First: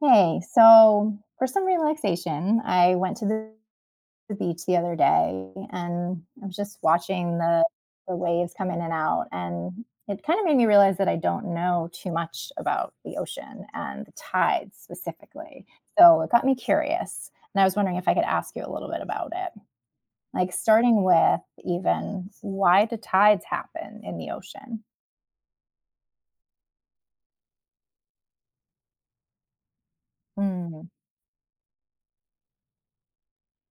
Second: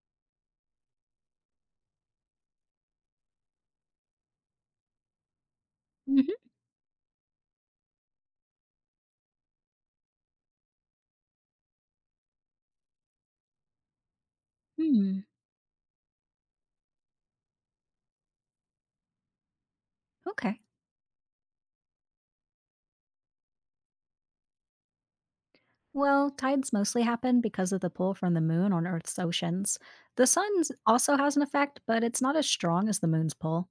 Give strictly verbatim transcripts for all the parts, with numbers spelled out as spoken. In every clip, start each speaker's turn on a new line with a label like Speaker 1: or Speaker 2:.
Speaker 1: Hey, so for some relaxation, I went to the the beach the other day and
Speaker 2: Mhm.
Speaker 1: I was just watching the the waves come in and out, and it kind of made me realize that I don't know too much about the ocean and the tides
Speaker 2: Mm.
Speaker 1: specifically. So it got me curious. And I was wondering if I could ask you a little bit about it. Like
Speaker 2: Okay.
Speaker 1: starting with even, why do tides happen in the ocean?
Speaker 2: Well, tides mostly happen because of the pull from the moon on Earth's oceans. The sun's
Speaker 1: Hmm.
Speaker 2: also has an effect, but it's not as strong as the moon's pull.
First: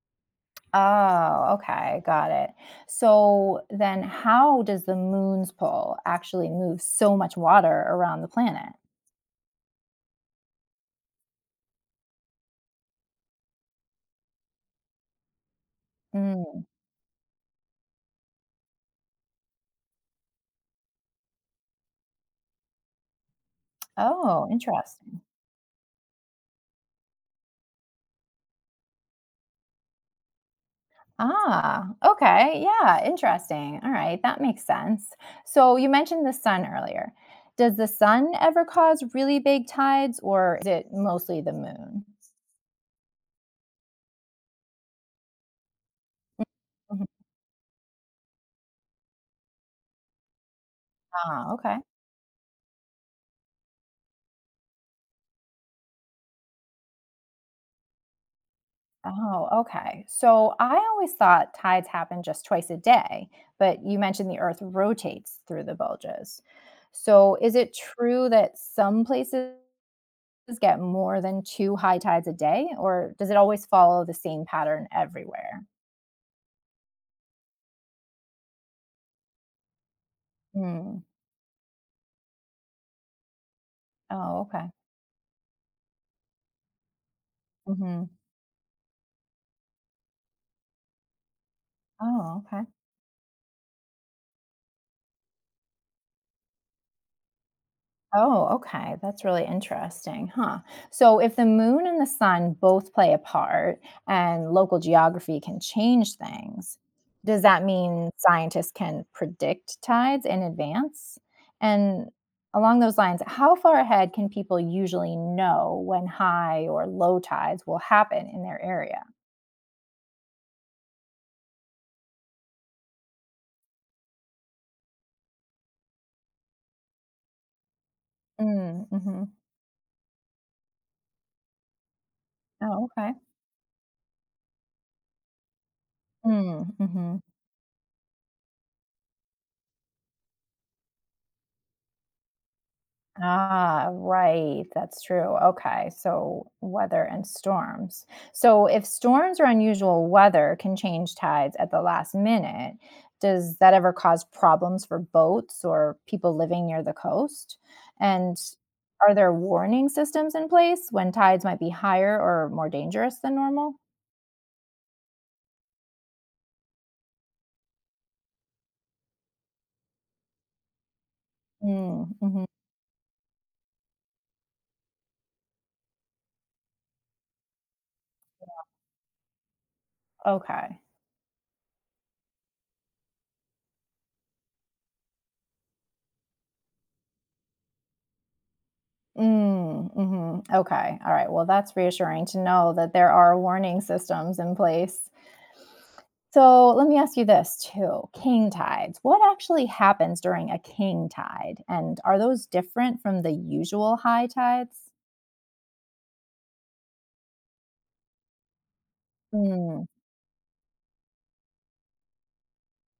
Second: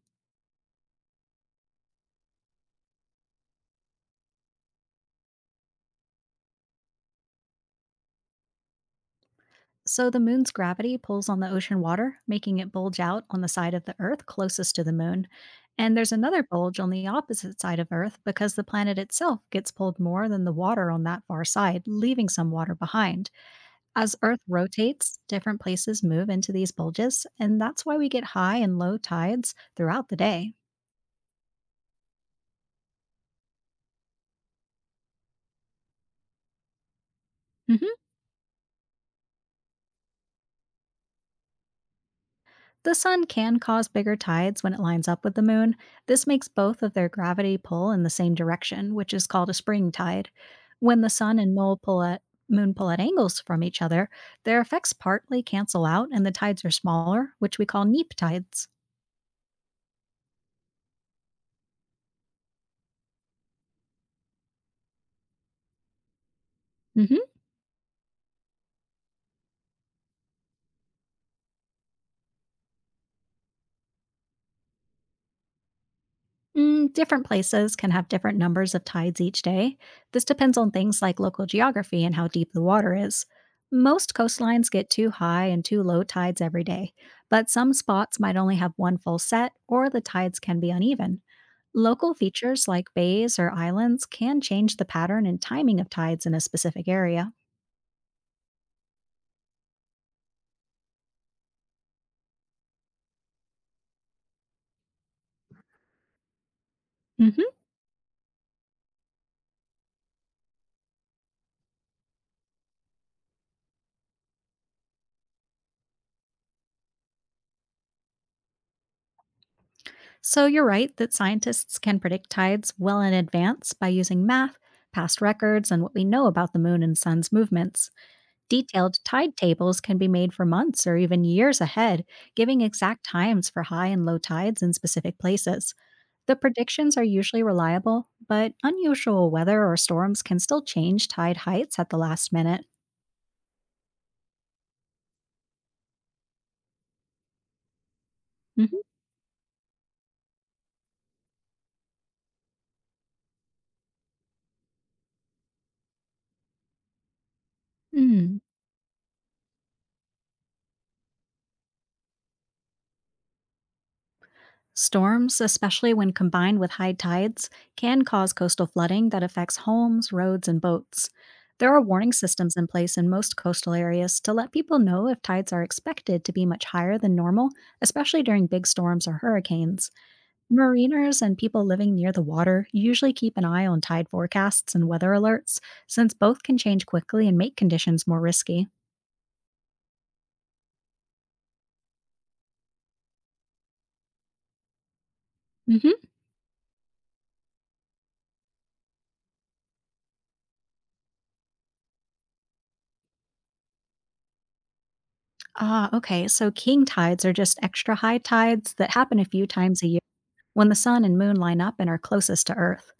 Speaker 1: Oh, okay, got it. So then how does the moon's pull actually move so much water around the planet?
Speaker 2: So the moon's gravity pulls on the ocean water, making it bulge out on the side of the Earth closest to the moon. And there's another
Speaker 1: Mm.
Speaker 2: bulge on the opposite side of Earth because the planet itself gets pulled more than the water on that far side, leaving some water behind. As Earth
Speaker 1: Oh,
Speaker 2: rotates,
Speaker 1: interesting.
Speaker 2: different places move into these bulges, and that's why we get high and low tides throughout the day.
Speaker 1: Ah, okay. Yeah, interesting. All right, that makes sense. So you mentioned the sun earlier. Does the
Speaker 2: hmm
Speaker 1: sun ever cause really big tides, or is it mostly the moon?
Speaker 2: The sun can cause bigger tides when it lines up with the moon. This makes both of
Speaker 1: Mhm.
Speaker 2: their gravity pull in the same direction, which is called a spring tide. When the sun
Speaker 1: Ah,
Speaker 2: and mole
Speaker 1: okay.
Speaker 2: pull at, moon pull at angles from each other, their effects partly cancel out and the tides are smaller, which we call neap tides.
Speaker 1: Oh, okay. So I always thought tides happen just twice a day, but you mentioned the Earth rotates through the bulges.
Speaker 2: hmm
Speaker 1: So is it true that some places get more than two high tides a day, or does it always follow the same pattern everywhere?
Speaker 2: Mm, different places can have different numbers of tides each day. This depends on things
Speaker 1: Mm.
Speaker 2: like local geography and how deep the water is. Most
Speaker 1: Oh, okay.
Speaker 2: coastlines get too high and too low tides every day, but some
Speaker 1: Hmm.
Speaker 2: spots might only have one full set or the tides can be uneven. Local
Speaker 1: Oh, okay.
Speaker 2: features like bays or islands can change the pattern and timing of tides in a specific area.
Speaker 1: Oh, okay. That's really interesting, huh? So, if the moon and the sun both play a part and local geography can change things, does
Speaker 2: Mhm.
Speaker 1: that mean scientists can predict tides in advance? And along those lines, how far ahead can people usually know when high or low tides will happen in their area?
Speaker 2: So you're right that scientists can predict tides well in advance by using math, past records, and what we know about the moon and sun's movements.
Speaker 1: Mm,
Speaker 2: Detailed
Speaker 1: hmm
Speaker 2: tide tables can be made for months or even years ahead, giving
Speaker 1: Oh,
Speaker 2: exact
Speaker 1: okay.
Speaker 2: times for high and low tides in specific places. The
Speaker 1: Mm,
Speaker 2: predictions are
Speaker 1: hmm
Speaker 2: usually reliable, but unusual weather or storms can still change tide heights at the last minute.
Speaker 1: Ah, right. That's true. Okay. So, weather and storms. So,
Speaker 2: Mhm.
Speaker 1: if storms or unusual weather can change tides at the last minute, does that ever cause problems for boats or people living near the coast? And
Speaker 2: Mm.
Speaker 1: are there warning systems in place when tides might be higher or more dangerous than normal?
Speaker 2: Storms, especially when combined with high tides, can cause coastal flooding that affects homes, roads, and boats. There are
Speaker 1: Hmm.
Speaker 2: warning
Speaker 1: Mm-hmm.
Speaker 2: systems in place in most coastal areas to let people know if tides are expected to be much higher than normal, especially during big storms or hurricanes.
Speaker 1: Okay.
Speaker 2: Mariners and people living near the water usually keep an eye on tide forecasts and weather alerts, since both can change quickly and make conditions more risky.
Speaker 1: Mm, mhm. Okay, all right, well, that's reassuring to know that there are warning systems in place.
Speaker 2: Mm-hmm.
Speaker 1: So let me ask you this too, king tides. What actually happens during a king tide, and are those different from the usual high tides?
Speaker 2: Ah, okay. So king tides are just extra high tides that happen a few times
Speaker 1: Mm,
Speaker 2: a. When the sun and moon line up and are closest to Earth,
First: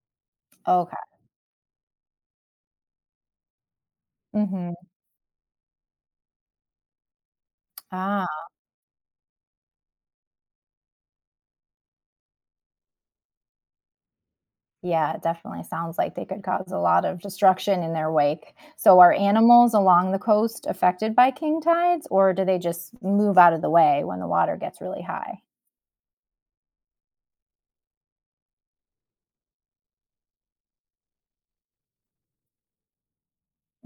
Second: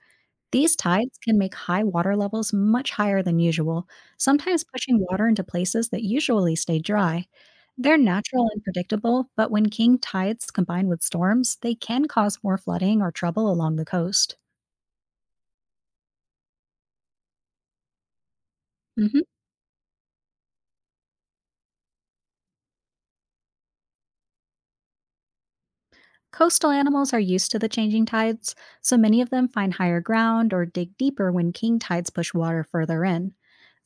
Speaker 2: these
Speaker 1: okay,
Speaker 2: tides can make high water levels much higher than usual, sometimes
Speaker 1: mhm.
Speaker 2: pushing water into places that usually stay dry. They're
Speaker 1: Ah,
Speaker 2: natural and predictable, but when king tides combine with storms, they can cause more flooding or trouble along the coast.
Speaker 1: yeah, it definitely sounds like they could cause a lot of destruction in their wake. So are animals along the coast affected by king tides, or do they just move out of the way when the water gets really high?
Speaker 2: Coastal animals are used to the changing tides, so many of them find higher ground or dig deeper when king tides push water further in.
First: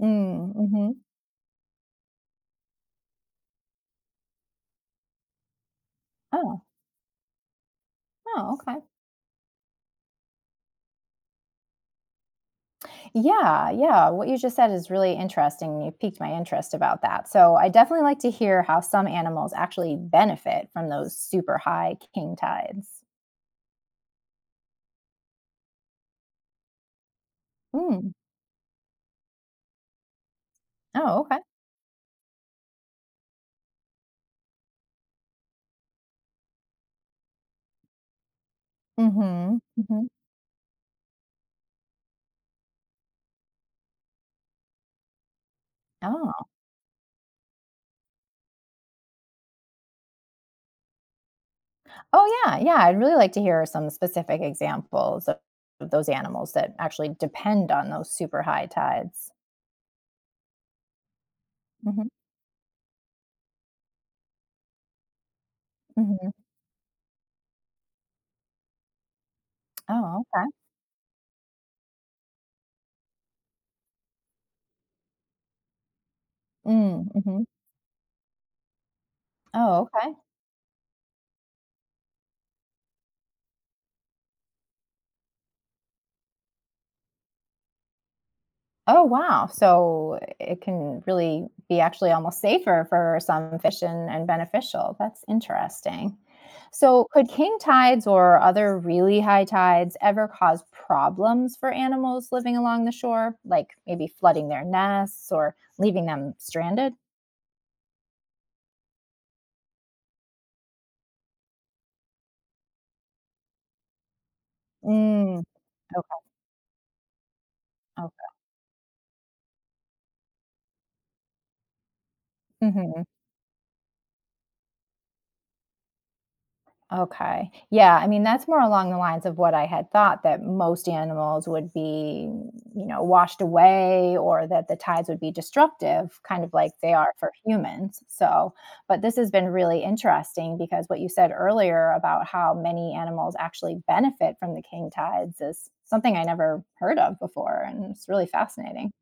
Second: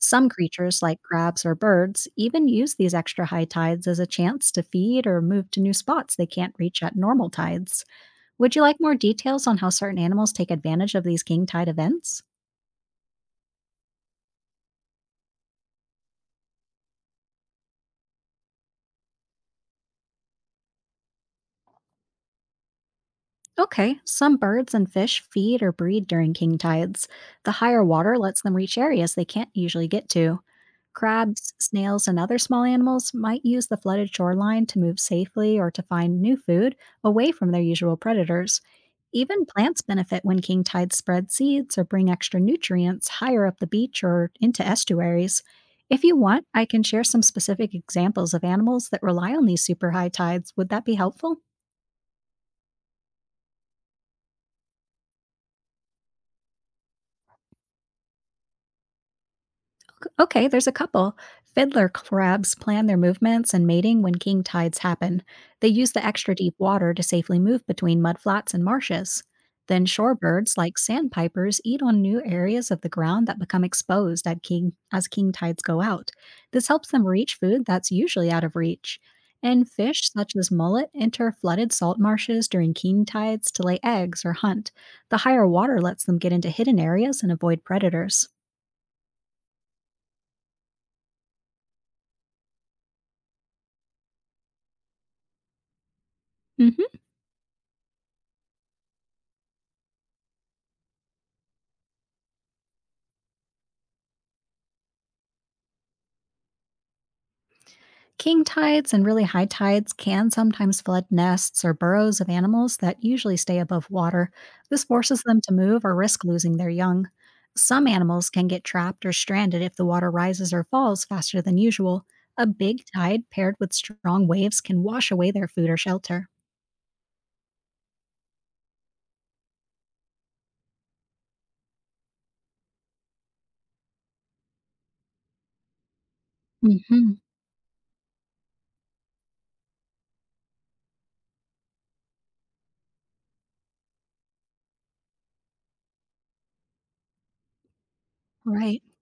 Speaker 2: Some creatures, like
Speaker 1: mhm.
Speaker 2: crabs or birds, even use these extra high tides as a chance to feed or move to new spots they can't
Speaker 1: Oh,
Speaker 2: reach at normal tides.
Speaker 1: oh,
Speaker 2: Would you
Speaker 1: okay.
Speaker 2: like more details on how certain animals take advantage of these king tide events?
Speaker 1: Yeah, yeah, what you just said is really interesting, you piqued my interest about that, so I definitely like to hear how some animals actually benefit from those super high king tides.
Speaker 2: Okay, some birds and fish feed or breed during king tides. The higher
Speaker 1: Mm.
Speaker 2: water lets them reach areas they can't usually get to.
Speaker 1: Oh, okay.
Speaker 2: Crabs, snails, and other small animals might use the flooded shoreline to move safely or to find new food away from their usual predators. Even
Speaker 1: Mhm,
Speaker 2: plants
Speaker 1: mhm.
Speaker 2: benefit when king tides spread seeds or bring extra nutrients higher up the beach or into estuaries. If you want,
Speaker 1: Oh.
Speaker 2: I can share some specific examples of animals that rely on these super high tides. Would that be helpful?
Speaker 1: Oh, yeah, yeah, I'd really like to hear some specific examples of of those animals that actually depend on those super high tides.
Speaker 2: Okay, there's a couple. Fiddler
Speaker 1: Mhm,
Speaker 2: crabs plan their movements and mating when king tides happen. They use the
Speaker 1: mhm.
Speaker 2: extra deep water to safely move between mudflats and marshes. Then
Speaker 1: Oh, okay.
Speaker 2: shorebirds like sandpipers eat on new areas of the ground that become exposed at king as king tides go out. This helps
Speaker 1: Mm,
Speaker 2: them reach
Speaker 1: mhm.
Speaker 2: food that's usually out of reach. And
Speaker 1: Oh,
Speaker 2: fish
Speaker 1: okay.
Speaker 2: such as mullet enter flooded salt marshes during king tides to lay eggs or hunt. The higher water lets them get into hidden areas and avoid predators.
Speaker 1: Oh, wow. So it can really be actually almost safer for some fish, and, and beneficial. That's interesting.
Speaker 2: Mm-hmm.
Speaker 1: So, could king tides or other really high tides ever cause problems for animals living along the shore, like maybe flooding their nests or leaving them stranded?
Speaker 2: King tides and really high tides can sometimes flood nests or burrows of animals that usually stay above water. This forces
Speaker 1: Mm,
Speaker 2: them to move or
Speaker 1: okay.
Speaker 2: risk losing their young. Some
Speaker 1: Okay.
Speaker 2: animals can get trapped or stranded if the water rises or falls faster than usual. A big
Speaker 1: Mhm.
Speaker 2: tide paired with strong waves can wash away their food or shelter.
Speaker 1: Okay. Yeah, I mean, that's more along the lines of what I had thought, that most animals would be, you know, washed away, or that the tides would be destructive, kind of like they are
Speaker 2: Hmm.
Speaker 1: for humans. So, but this has been really interesting, because what you said earlier about how many animals actually benefit from the king tides is something I never heard of before. And it's really
Speaker 2: Right.
Speaker 1: fascinating.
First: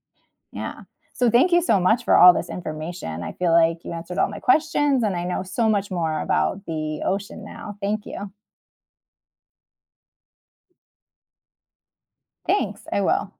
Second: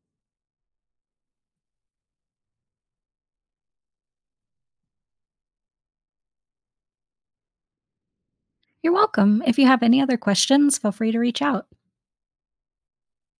Speaker 1: Yeah. So thank you so much for all this information. I feel like you answered all my questions and I know so much more about the ocean now. Thank you.
Speaker 2: You're welcome. If you have any other questions, feel free to reach out.
Speaker 1: Thanks. I will.